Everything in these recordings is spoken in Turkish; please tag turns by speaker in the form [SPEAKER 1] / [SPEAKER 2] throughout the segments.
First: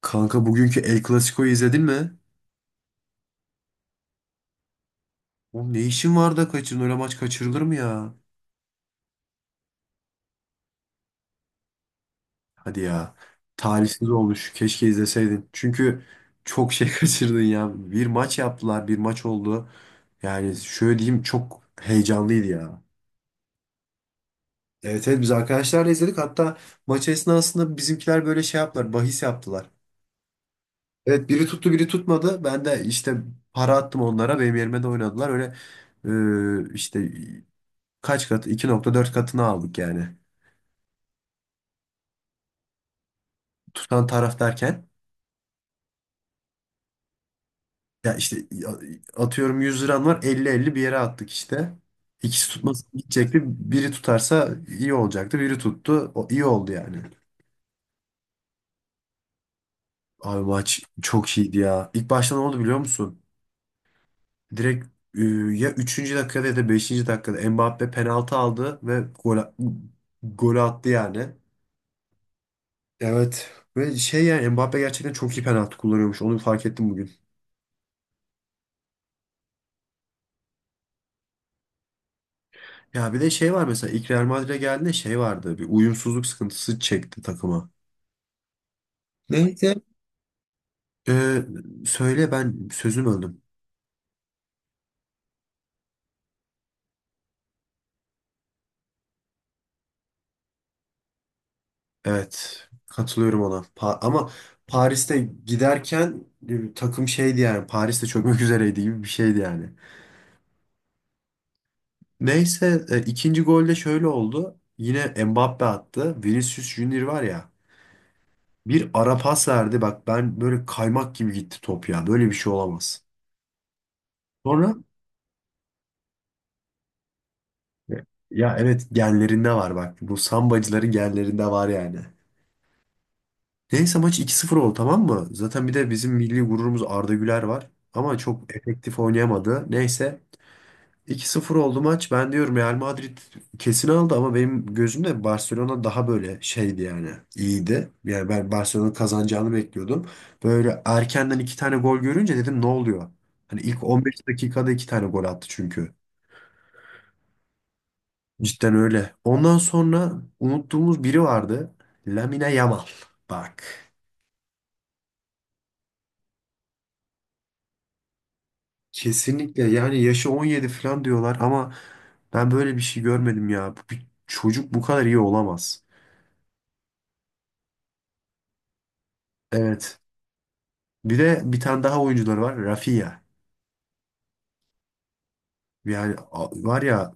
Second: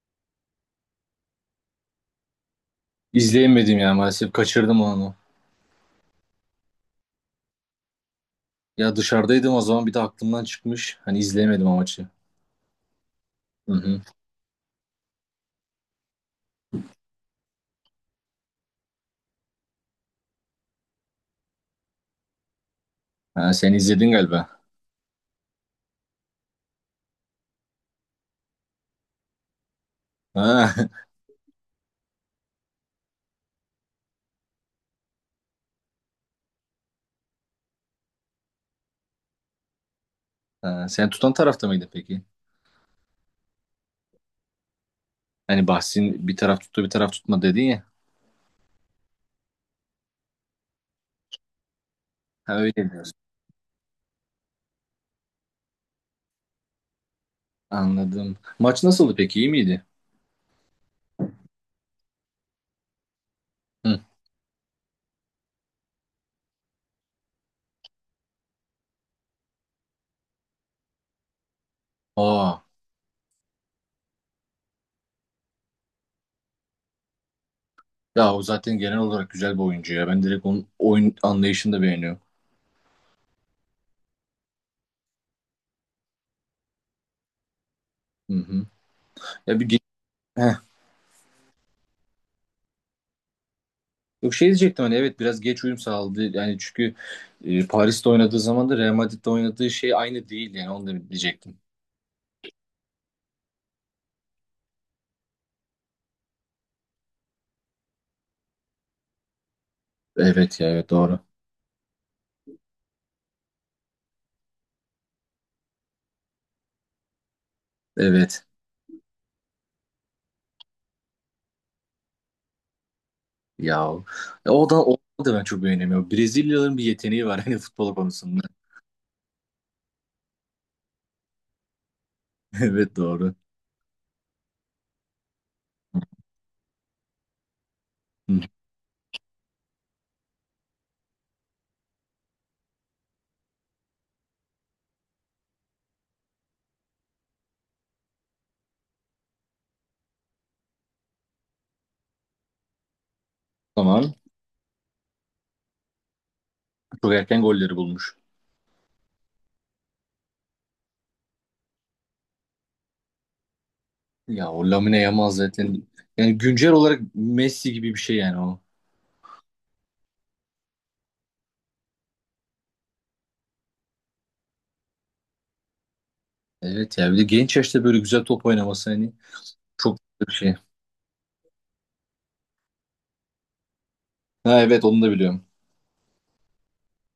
[SPEAKER 1] Kanka bugünkü El Clasico'yu izledin mi?
[SPEAKER 2] İzleyemedim ya maalesef. Kaçırdım onu.
[SPEAKER 1] Oğlum ne işin var da kaçırdın? Öyle maç kaçırılır mı ya?
[SPEAKER 2] Ya dışarıdaydım o zaman bir de aklımdan çıkmış. Hani izleyemedim o maçı.
[SPEAKER 1] Hadi ya.
[SPEAKER 2] Hı hı.
[SPEAKER 1] Talihsiz olmuş. Keşke izleseydin. Çünkü çok şey kaçırdın ya. Bir maç yaptılar. Bir maç oldu. Yani şöyle diyeyim çok heyecanlıydı ya.
[SPEAKER 2] Ha, sen izledin galiba.
[SPEAKER 1] Evet, evet, biz arkadaşlarla izledik. Hatta maç esnasında bizimkiler böyle şey yaptılar. Bahis yaptılar.
[SPEAKER 2] Ha.
[SPEAKER 1] Evet, biri tuttu biri tutmadı. Ben de işte para attım onlara. Benim yerime de oynadılar. Öyle işte kaç katı? 2,4 katını aldık yani.
[SPEAKER 2] Ha, sen tutan tarafta mıydı peki?
[SPEAKER 1] Tutan taraf derken
[SPEAKER 2] Hani bahsin bir taraf tuttu bir taraf tutma dedin ya.
[SPEAKER 1] ya işte atıyorum 100 liran var elli elli bir yere attık işte. İkisi
[SPEAKER 2] Ha, öyle
[SPEAKER 1] tutmasa
[SPEAKER 2] diyorsun.
[SPEAKER 1] gidecekti. Biri tutarsa iyi olacaktı. Biri tuttu. O iyi oldu yani.
[SPEAKER 2] Anladım. Maç nasıldı peki? İyi miydi?
[SPEAKER 1] Abi maç çok iyiydi ya. İlk başta ne oldu biliyor musun?
[SPEAKER 2] Hı.
[SPEAKER 1] Direkt e, ya üçüncü dakikada ya da 5. dakikada Mbappe penaltı aldı ve gol attı yani.
[SPEAKER 2] Aa.
[SPEAKER 1] Evet. Ve şey yani Mbappe gerçekten çok iyi penaltı kullanıyormuş. Onu fark ettim bugün.
[SPEAKER 2] Ya o zaten genel olarak güzel bir oyuncu ya. Ben direkt onun oyun anlayışını da beğeniyorum.
[SPEAKER 1] Ya bir de şey var mesela ilk Real Madrid'e geldiğinde şey vardı. Bir uyumsuzluk sıkıntısı çekti takıma.
[SPEAKER 2] Hı hı. Ya bir
[SPEAKER 1] Neyse.
[SPEAKER 2] ge-
[SPEAKER 1] Ee, söyle ben sözüm öldüm.
[SPEAKER 2] Yok, şey diyecektim hani. Evet, biraz geç uyum sağladı. Yani çünkü Paris'te oynadığı zaman da Real Madrid'de oynadığı şey aynı değil yani, onu da diyecektim.
[SPEAKER 1] Evet, katılıyorum ona. Ama Paris'te giderken takım şeydi yani, Paris'te çökmek üzereydi gibi bir şeydi yani.
[SPEAKER 2] Evet ya, evet doğru.
[SPEAKER 1] Neyse, ikinci golde şöyle oldu. Yine Mbappe attı. Vinicius Junior var ya,
[SPEAKER 2] Evet.
[SPEAKER 1] bir ara pas verdi. Bak ben, böyle kaymak gibi gitti top ya. Böyle bir şey olamaz.
[SPEAKER 2] Ya o
[SPEAKER 1] Sonra.
[SPEAKER 2] da o da ben çok beğenemiyorum. Brezilyalıların bir yeteneği var hani futbol konusunda.
[SPEAKER 1] Ya, evet, genlerinde var bak. Bu sambacıların genlerinde var yani.
[SPEAKER 2] Evet doğru.
[SPEAKER 1] Neyse, maç 2-0 oldu tamam mı? Zaten bir de bizim milli gururumuz Arda Güler var. Ama
[SPEAKER 2] Hı.
[SPEAKER 1] çok efektif oynayamadı. Neyse, 2-0 oldu maç. Ben diyorum Real Madrid kesin aldı, ama benim gözümde Barcelona daha böyle şeydi yani. İyiydi. Yani ben Barcelona'nın kazanacağını bekliyordum. Böyle erkenden iki tane gol görünce dedim ne oluyor? Hani ilk
[SPEAKER 2] Tamam.
[SPEAKER 1] 15 dakikada iki tane gol attı çünkü.
[SPEAKER 2] Çok erken golleri bulmuş.
[SPEAKER 1] Cidden öyle. Ondan sonra unuttuğumuz biri vardı. Lamine Yamal. Bak.
[SPEAKER 2] Ya o Lamine Yamal zaten, yani güncel olarak Messi gibi bir şey yani o.
[SPEAKER 1] Kesinlikle, yani yaşı 17 falan diyorlar ama ben böyle bir şey görmedim ya. Bir çocuk bu kadar iyi olamaz.
[SPEAKER 2] Evet ya, bir de genç yaşta böyle güzel top oynaması hani çok
[SPEAKER 1] Evet.
[SPEAKER 2] güzel bir şey.
[SPEAKER 1] Bir de bir tane daha oyuncuları var. Rafinha.
[SPEAKER 2] Ha evet, onu da biliyorum.
[SPEAKER 1] Yani var ya,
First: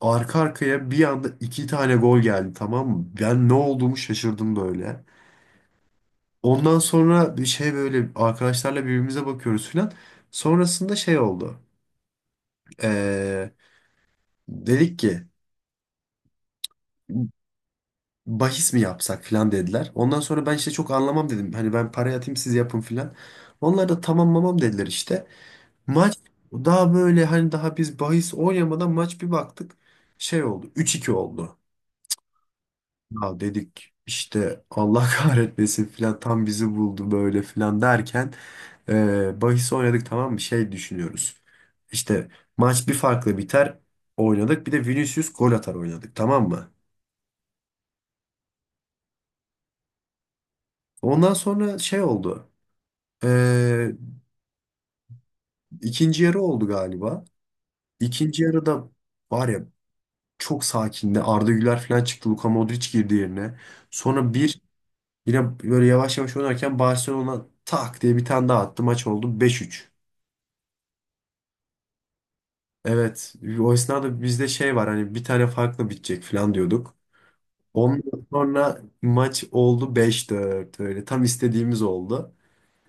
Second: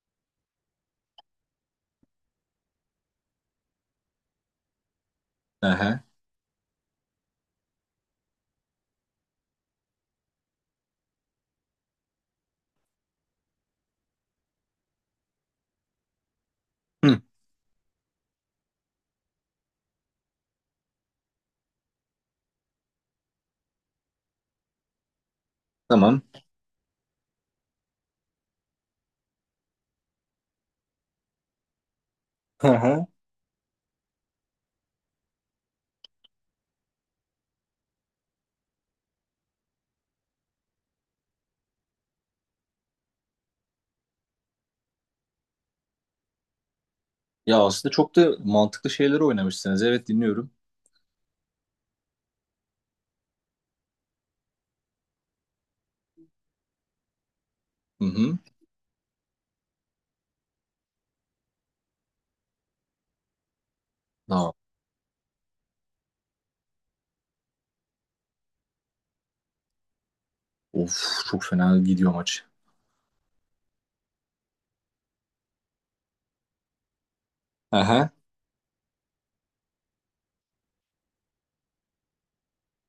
[SPEAKER 1] arka arkaya bir anda iki tane gol geldi tamam mı? Ben ne olduğumu şaşırdım böyle.
[SPEAKER 2] Aha.
[SPEAKER 1] Ondan sonra bir şey, böyle arkadaşlarla birbirimize bakıyoruz falan. Sonrasında şey oldu. Ee, Dedik ki
[SPEAKER 2] Hı,
[SPEAKER 1] bahis mi yapsak filan dediler. Ondan sonra ben işte çok anlamam dedim. Hani ben parayı atayım siz yapın filan. Onlar da tamam mamam dediler işte. Maç
[SPEAKER 2] tamam.
[SPEAKER 1] daha böyle, hani daha biz bahis oynamadan maç, bir baktık. Şey oldu, 3-2 oldu.
[SPEAKER 2] Hı hı.
[SPEAKER 1] Ya dedik işte Allah kahretmesin filan, tam bizi buldu böyle filan derken bahis oynadık tamam mı, şey düşünüyoruz. İşte maç bir farkla biter oynadık, bir de Vinicius gol atar oynadık tamam mı?
[SPEAKER 2] Ya aslında çok da mantıklı şeyleri oynamışsınız. Evet, dinliyorum.
[SPEAKER 1] Ondan sonra şey oldu. Ee, ikinci yarı oldu galiba.
[SPEAKER 2] Hı hı.
[SPEAKER 1] İkinci yarıda, var ya, çok sakindi. Arda Güler falan çıktı. Luka Modric girdi yerine. Sonra
[SPEAKER 2] Aa,
[SPEAKER 1] bir, yine böyle yavaş yavaş oynarken Barcelona tak diye bir tane daha attı. Maç oldu 5-3.
[SPEAKER 2] of çok fena gidiyor maç.
[SPEAKER 1] Evet. O esnada bizde şey var, hani bir tane farklı bitecek falan diyorduk.
[SPEAKER 2] Aha.
[SPEAKER 1] Ondan sonra maç oldu 5-4 öyle. Tam istediğimiz oldu.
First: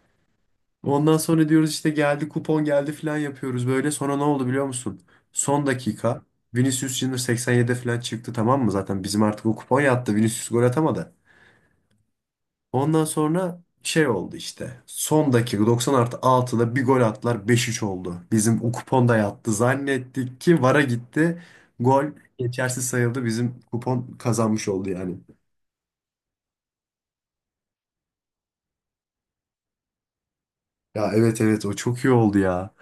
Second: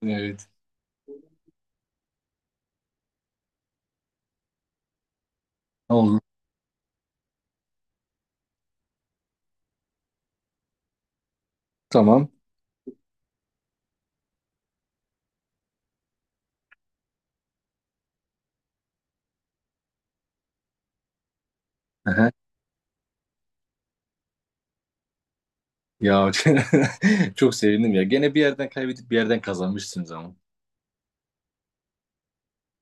[SPEAKER 2] Evet.
[SPEAKER 1] Ondan sonra diyoruz işte geldi kupon geldi falan yapıyoruz böyle. Sonra ne oldu biliyor musun? Son
[SPEAKER 2] Oldu.
[SPEAKER 1] dakika Vinicius Junior 87'de falan çıktı tamam mı? Zaten bizim artık o kupon yattı. Vinicius gol atamadı.
[SPEAKER 2] Tamam.
[SPEAKER 1] Ondan sonra şey oldu işte. Son dakika 90 artı 6'da bir gol attılar, 5-3 oldu. Bizim o kupon da yattı. Zannettik ki VAR'a gitti. Gol
[SPEAKER 2] Aha.
[SPEAKER 1] geçersiz sayıldı. Bizim kupon kazanmış oldu yani.
[SPEAKER 2] Ya, çok sevindim ya. Gene bir yerden kaybedip bir yerden kazanmışsınız ama.
[SPEAKER 1] Ya, evet, evet, o çok iyi oldu ya.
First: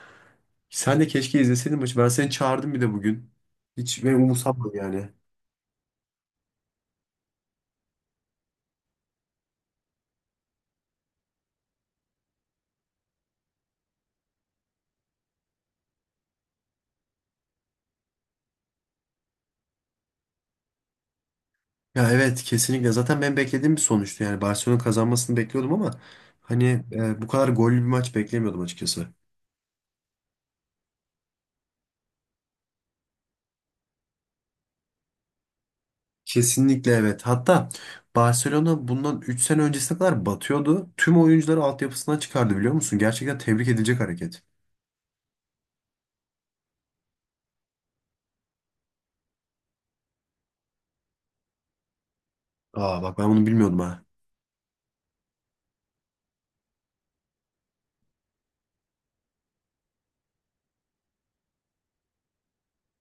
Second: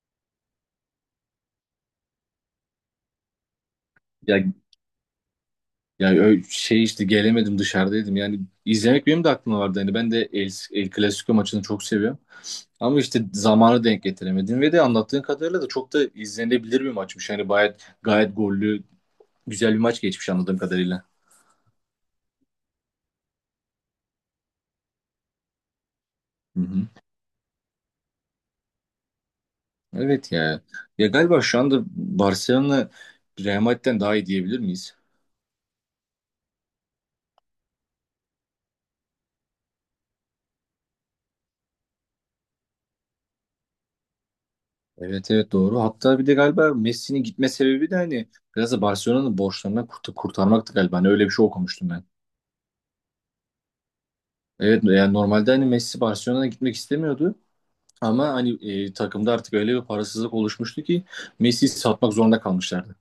[SPEAKER 1] Sen de keşke izleseydin maçı. Ben seni çağırdım bir de bugün. Hiç ben
[SPEAKER 2] Ya
[SPEAKER 1] umursamam yani.
[SPEAKER 2] ya şey işte, gelemedim, dışarıdaydım. Yani izlemek benim de aklımda vardı. Yani ben de El Clasico maçını çok seviyorum. Ama işte zamanı denk getiremedim ve de anlattığın kadarıyla da çok da izlenebilir bir maçmış. Yani gayet gayet gollü, güzel bir maç geçmiş anladığım kadarıyla.
[SPEAKER 1] Ya, evet, kesinlikle. Zaten ben beklediğim bir sonuçtu. Yani Barcelona kazanmasını bekliyordum ama
[SPEAKER 2] Hı
[SPEAKER 1] hani
[SPEAKER 2] hı.
[SPEAKER 1] bu kadar gollü bir maç beklemiyordum açıkçası.
[SPEAKER 2] Evet ya. Ya galiba şu anda Barcelona Real Madrid'den daha iyi diyebilir miyiz?
[SPEAKER 1] Kesinlikle evet. Hatta Barcelona bundan 3 sene öncesine kadar batıyordu. Tüm oyuncuları altyapısından çıkardı biliyor musun? Gerçekten tebrik edilecek hareket.
[SPEAKER 2] Evet evet doğru. Hatta bir de galiba Messi'nin gitme sebebi de hani biraz da Barcelona'nın borçlarından kurtarmaktı galiba. Hani öyle bir şey okumuştum ben.
[SPEAKER 1] Aa, bak ben bunu bilmiyordum ha.
[SPEAKER 2] Evet, yani normalde hani Messi Barcelona'ya gitmek istemiyordu. Ama hani takımda artık öyle bir parasızlık oluşmuştu ki Messi'yi satmak zorunda kalmışlardı.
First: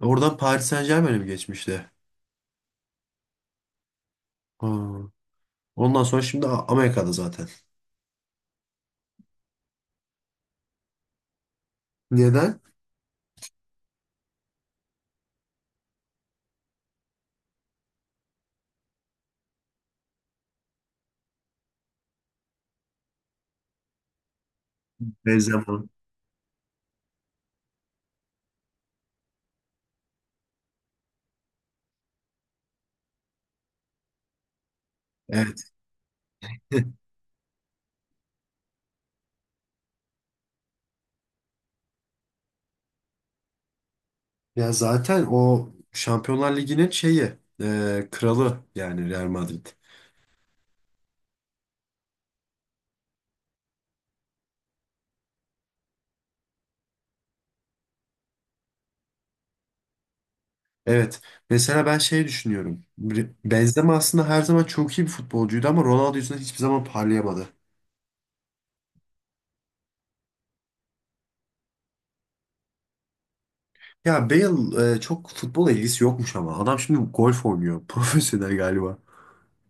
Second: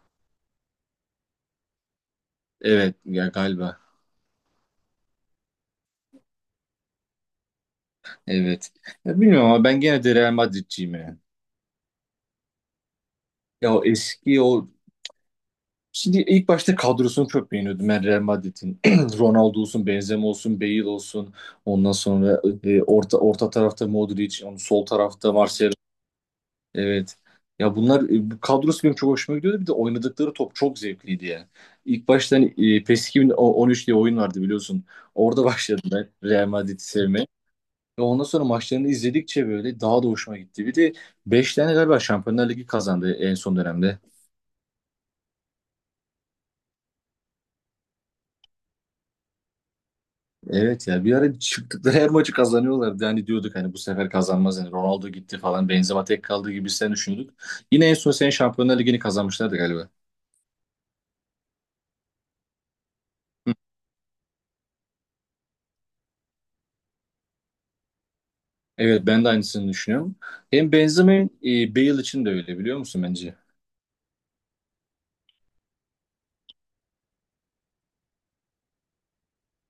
[SPEAKER 1] Oradan Paris Saint-Germain'e mi geçmişti?
[SPEAKER 2] Evet ya galiba.
[SPEAKER 1] Aa, ondan sonra şimdi Amerika'da zaten.
[SPEAKER 2] Evet. Ya bilmiyorum ama ben gene de Real Madrid'ciyim yani.
[SPEAKER 1] Neden?
[SPEAKER 2] Ya o eski o Şimdi ilk başta kadrosunu çok beğeniyordum ben Real Madrid'in. Ronaldo olsun, Benzema olsun, Bale olsun. Ondan sonra orta tarafta Modric, onun sol tarafta Marcelo.
[SPEAKER 1] Benzema.
[SPEAKER 2] Evet. Ya bunlar, bu kadrosu benim çok hoşuma gidiyordu. Bir de oynadıkları top çok zevkliydi ya. İlk başta hani, PES 2013 diye oyun vardı, biliyorsun. Orada
[SPEAKER 1] Evet.
[SPEAKER 2] başladım ben Real Madrid'i sevmeye. Ve ondan sonra maçlarını izledikçe böyle daha da hoşuma gitti. Bir de 5 tane galiba Şampiyonlar Ligi kazandı en son dönemde.
[SPEAKER 1] Ya zaten o Şampiyonlar Ligi'nin şeyi, kralı yani Real Madrid.
[SPEAKER 2] Evet ya, bir ara çıktıkları her maçı kazanıyorlardı. Yani diyorduk hani bu sefer kazanmaz yani, Ronaldo gitti falan, Benzema tek kaldı gibi sen düşünüyorduk. Yine en son sen Şampiyonlar Ligi'ni kazanmışlardı galiba.
[SPEAKER 1] Evet. Mesela ben şey düşünüyorum.
[SPEAKER 2] Hı.
[SPEAKER 1] Benzema aslında her zaman çok iyi bir futbolcuydu ama Ronaldo yüzünden hiçbir zaman parlayamadı.
[SPEAKER 2] Evet, ben de aynısını düşünüyorum. Hem Benzema hem Bale için de öyle, biliyor musun bence?
[SPEAKER 1] Ya Bale, çok futbola ilgisi yokmuş ama. Adam şimdi golf oynuyor. Profesyonel galiba.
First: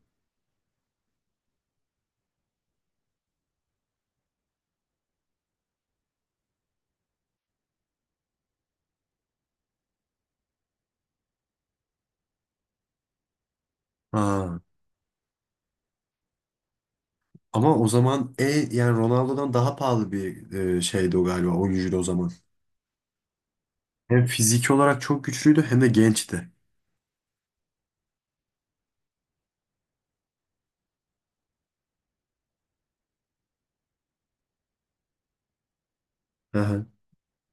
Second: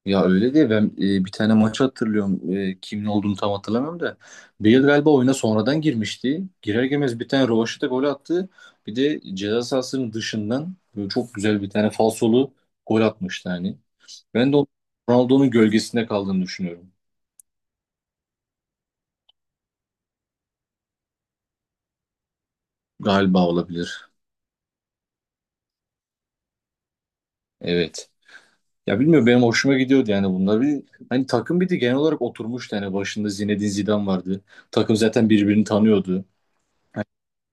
[SPEAKER 2] Ya öyle değil, ben bir tane maç hatırlıyorum. Kimin olduğunu tam hatırlamıyorum da. Bale galiba oyuna sonradan girmişti. Girer girmez bir tane rövaşata gol attı. Bir de ceza sahasının dışından böyle çok güzel bir tane falsolu gol atmıştı hani. Ben de
[SPEAKER 1] Ha.
[SPEAKER 2] o- Ronaldo'nun gölgesinde kaldığını düşünüyorum.
[SPEAKER 1] Ama o zaman, yani Ronaldo'dan daha pahalı bir şeydi o galiba, oyuncuydu o zaman.
[SPEAKER 2] Galiba olabilir.
[SPEAKER 1] Hem fiziki olarak çok güçlüydü hem de gençti.
[SPEAKER 2] Evet. Ya bilmiyorum, benim hoşuma gidiyordu yani bunlar. Bir, hani takım bir de genel olarak oturmuştu. Yani başında Zinedine Zidane vardı. Takım zaten birbirini tanıyordu.
[SPEAKER 1] Aha.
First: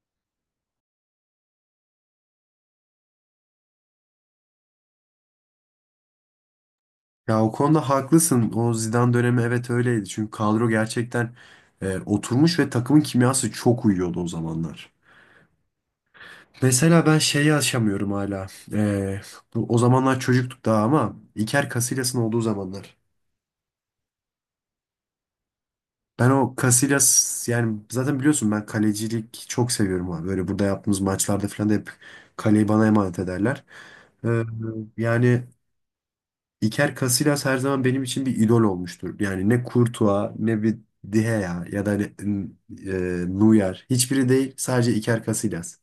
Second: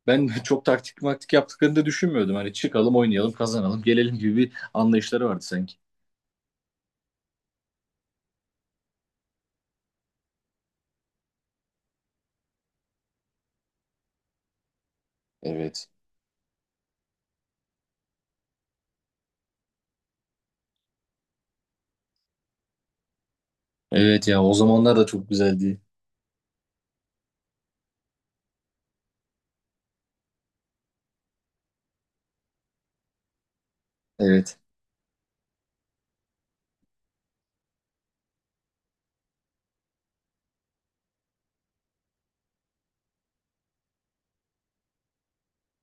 [SPEAKER 2] Ben çok taktik maktik yaptıklarını da düşünmüyordum. Hani çıkalım, oynayalım, kazanalım, gelelim gibi bir anlayışları vardı sanki.
[SPEAKER 1] Ya o konuda haklısın. O Zidane dönemi evet öyleydi. Çünkü kadro gerçekten oturmuş ve takımın kimyası çok uyuyordu o zamanlar.
[SPEAKER 2] Evet.
[SPEAKER 1] Mesela ben şeyi aşamıyorum hala. E, O zamanlar çocuktuk daha ama İker Casillas'ın olduğu zamanlar.
[SPEAKER 2] Evet ya, o zamanlar da çok güzeldi.
[SPEAKER 1] Ben o Casillas, yani zaten biliyorsun ben kalecilik çok seviyorum abi. Böyle burada yaptığımız maçlarda falan da hep kaleyi bana emanet ederler. E,
[SPEAKER 2] Evet.
[SPEAKER 1] Yani Iker Casillas her zaman benim için bir idol olmuştur. Yani ne Courtois ne bir Dihea ya da Neuer. Hiçbiri değil, sadece Iker Casillas.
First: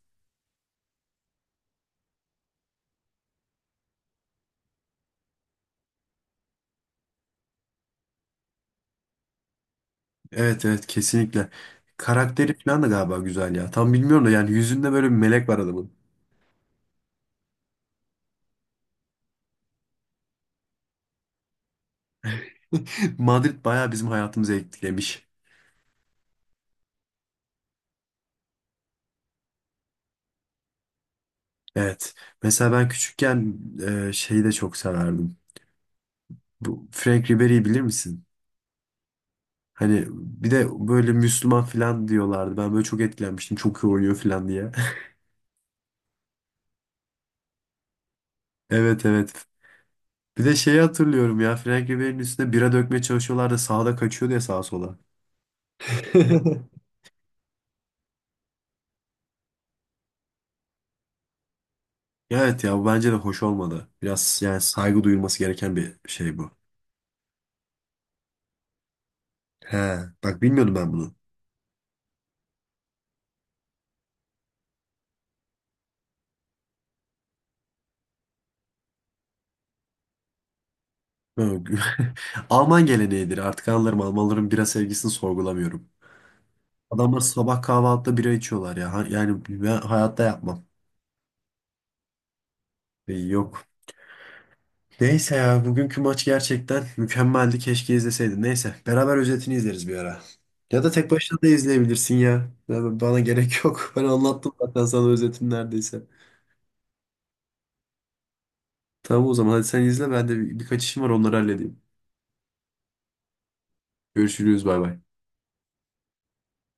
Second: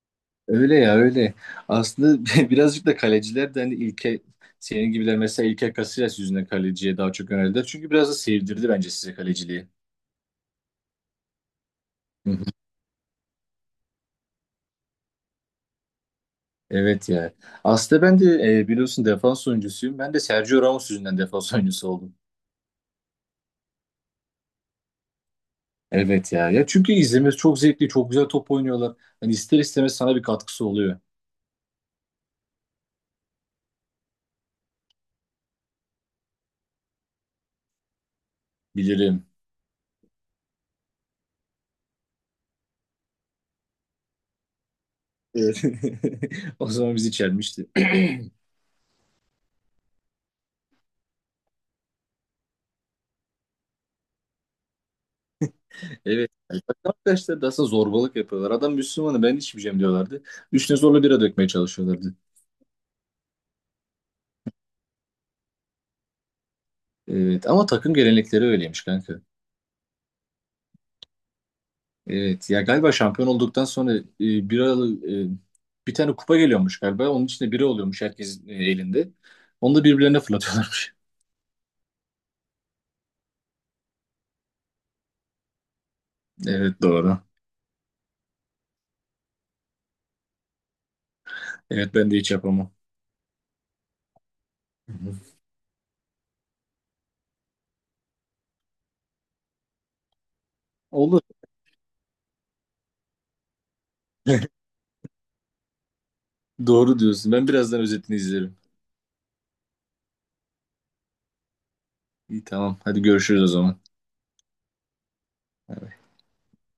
[SPEAKER 2] Öyle ya, öyle. Aslında birazcık da kaleciler de hani ilke senin gibiler, mesela İlker Casillas yüzünden kaleciye daha çok yöneldiler. Çünkü biraz da sevdirdi bence size kaleciliği.
[SPEAKER 1] Evet, evet, kesinlikle.
[SPEAKER 2] Hı hı.
[SPEAKER 1] Karakteri falan da galiba güzel ya. Tam bilmiyorum da yani, yüzünde böyle bir melek var adamın.
[SPEAKER 2] Evet ya. Aslında ben de, biliyorsun, defans oyuncusuyum. Ben de Sergio Ramos yüzünden defans oyuncusu oldum.
[SPEAKER 1] Madrid bayağı bizim hayatımızı etkilemiş.
[SPEAKER 2] Evet ya. Ya çünkü izlemesi çok zevkli, çok güzel top oynuyorlar. Hani ister istemez sana bir katkısı oluyor.
[SPEAKER 1] Evet. Mesela ben küçükken şeyi de çok severdim. Bu Frank Ribery'i bilir misin?
[SPEAKER 2] Bilirim. Evet.
[SPEAKER 1] Hani bir de böyle Müslüman falan diyorlardı. Ben böyle çok etkilenmiştim. Çok iyi oynuyor falan diye.
[SPEAKER 2] O zaman bizi çelmişti.
[SPEAKER 1] Evet, evet. Bir de şeyi hatırlıyorum ya, Frank Ribery'nin üstüne bira dökmeye çalışıyorlardı, sağda kaçıyordu ya sağa sola.
[SPEAKER 2] Evet. Yani bak, arkadaşlar da aslında zorbalık yapıyorlar. Adam Müslümanı, ben içmeyeceğim diyorlardı. Üstüne zorla bira dökmeye çalışıyorlardı.
[SPEAKER 1] Evet ya, bu bence de hoş olmadı. Biraz yani, saygı duyulması gereken bir şey bu.
[SPEAKER 2] Evet, ama takım gelenekleri öyleymiş kanka.
[SPEAKER 1] He, bak bilmiyordum ben bunu.
[SPEAKER 2] Evet ya, galiba şampiyon olduktan sonra biralı bir tane kupa geliyormuş galiba. Onun içinde bira oluyormuş herkesin elinde. Onu da birbirlerine fırlatıyorlarmış.
[SPEAKER 1] Alman geleneğidir, artık anlarım, Almanların bira sevgisini sorgulamıyorum.
[SPEAKER 2] Evet doğru.
[SPEAKER 1] Adamlar sabah kahvaltıda bira içiyorlar ya. Yani ben hayatta yapmam.
[SPEAKER 2] Evet, ben de hiç yapamam.
[SPEAKER 1] Yok.
[SPEAKER 2] Hı hı.
[SPEAKER 1] Neyse ya, bugünkü maç gerçekten mükemmeldi. Keşke izleseydin. Neyse, beraber özetini izleriz bir ara. Ya da tek
[SPEAKER 2] Olur.
[SPEAKER 1] başına da izleyebilirsin ya. Bana gerek yok. Ben anlattım zaten sana özetin neredeyse.
[SPEAKER 2] Doğru diyorsun. Ben birazdan özetini izlerim.
[SPEAKER 1] Tamam, o zaman hadi sen izle, ben de birkaç işim var, onları halledeyim.
[SPEAKER 2] İyi, tamam. Hadi görüşürüz o zaman.
[SPEAKER 1] Görüşürüz, bay bay.